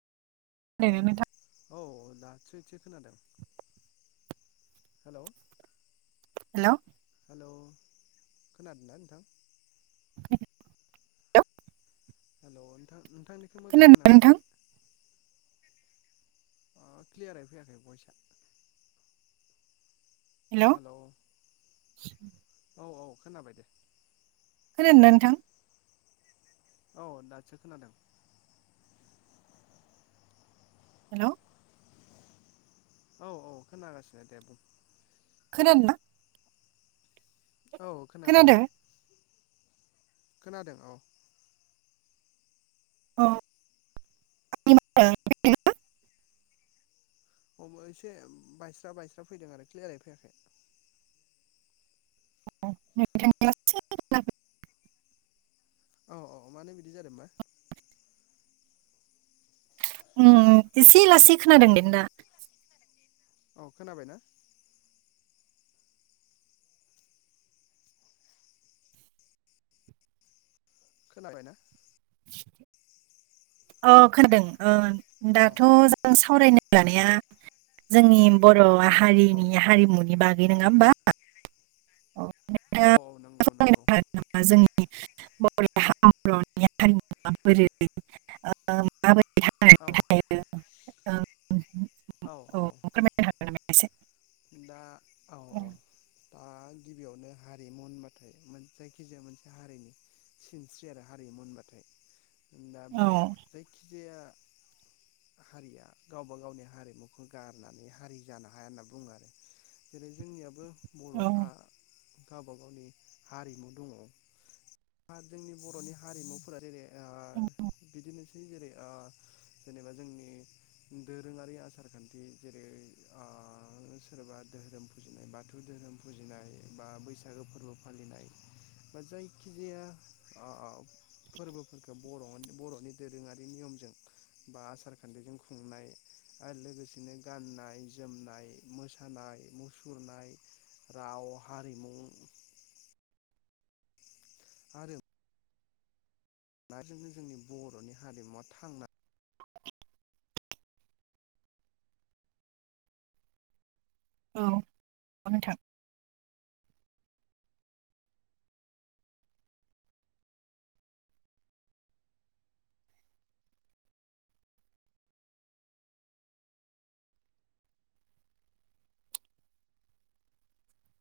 औ खोनादोंना नोंथां औ दासो एसे खोनादों हेलौ। हेलौ। खोनादोंना नोंथां? हेल' नोंथां नोंथांनिखौ मोजाङै हेल' खोनादोंना नोंथां खोनाफैयाखै। क्लियारै फैयाखै भइसआ हेल' हेलौ औ औ खोनाबाय दे। खोनादोंना नोंथां? औ दासो खोनादों। हेलौ औ औ खोनागासिनो दे बुं। खोनादोंना? औ खोनादों खोनादों औ। औ [unintelligible] अ एसे बायस्रा बायस्रा फैदों आरो क्लियारै फैयाखै। नोथां एसे खोनादों। [unintelligible] औ औ मानो बिदि जादों बा? ओम एसे लासै खोनादों नोंना। औ खोनाबाय ना? खोनाबायना? [inaudible] औ खोनादों ओ औ दाथ' औ जों सावरायनाय [unintelligible] लानाया जोंनि बर' औ हारिनि हारिमुनि बागै नङा होमबा? औ [unintelligible] जोंनि [unintelligible] औ ओ औ औ [unintelligible] दा औ औ ओ दा गिबियावनो हारिमु होनबाथाय जायखिजाया मोनसे हारिनि सिनस्रि आरो हारिमु होनबाथाय दा औ बे जायखिजाया हारिया गावबा गावनि हारिमुखौ गारनानै हारि जानो हाया होनना बुं ङो आरो जेरै जोंनियाबो बर'हा गावबा गावनि हारिमु दङ जोंनि बर'नि हारिमुफोरा जेरै ओ बिदिनोसै जेरै ओ जेनेबा जोंनि दोरोङारि आसार खान्थि जेरै ओ सोरबा धोरोम फुजिनाय बाथौ धोरोम फुजिनाय बा बैसागो फोरबो फालिनाय बा जायखिजाया अ अ औ [inaudible] फोरबोफोरखौ बर' बर'नि दोरोङारि नियमजों बा आसार खान्थिजों खुंनाय आरो लोगोसेनो गाननाय जोमनाय मोसानाय मुसुरनाय राव हारिमु आरो ना जोंनो जोंनि बर'नि हारिमुवा थांना औ नंगौ नोंथां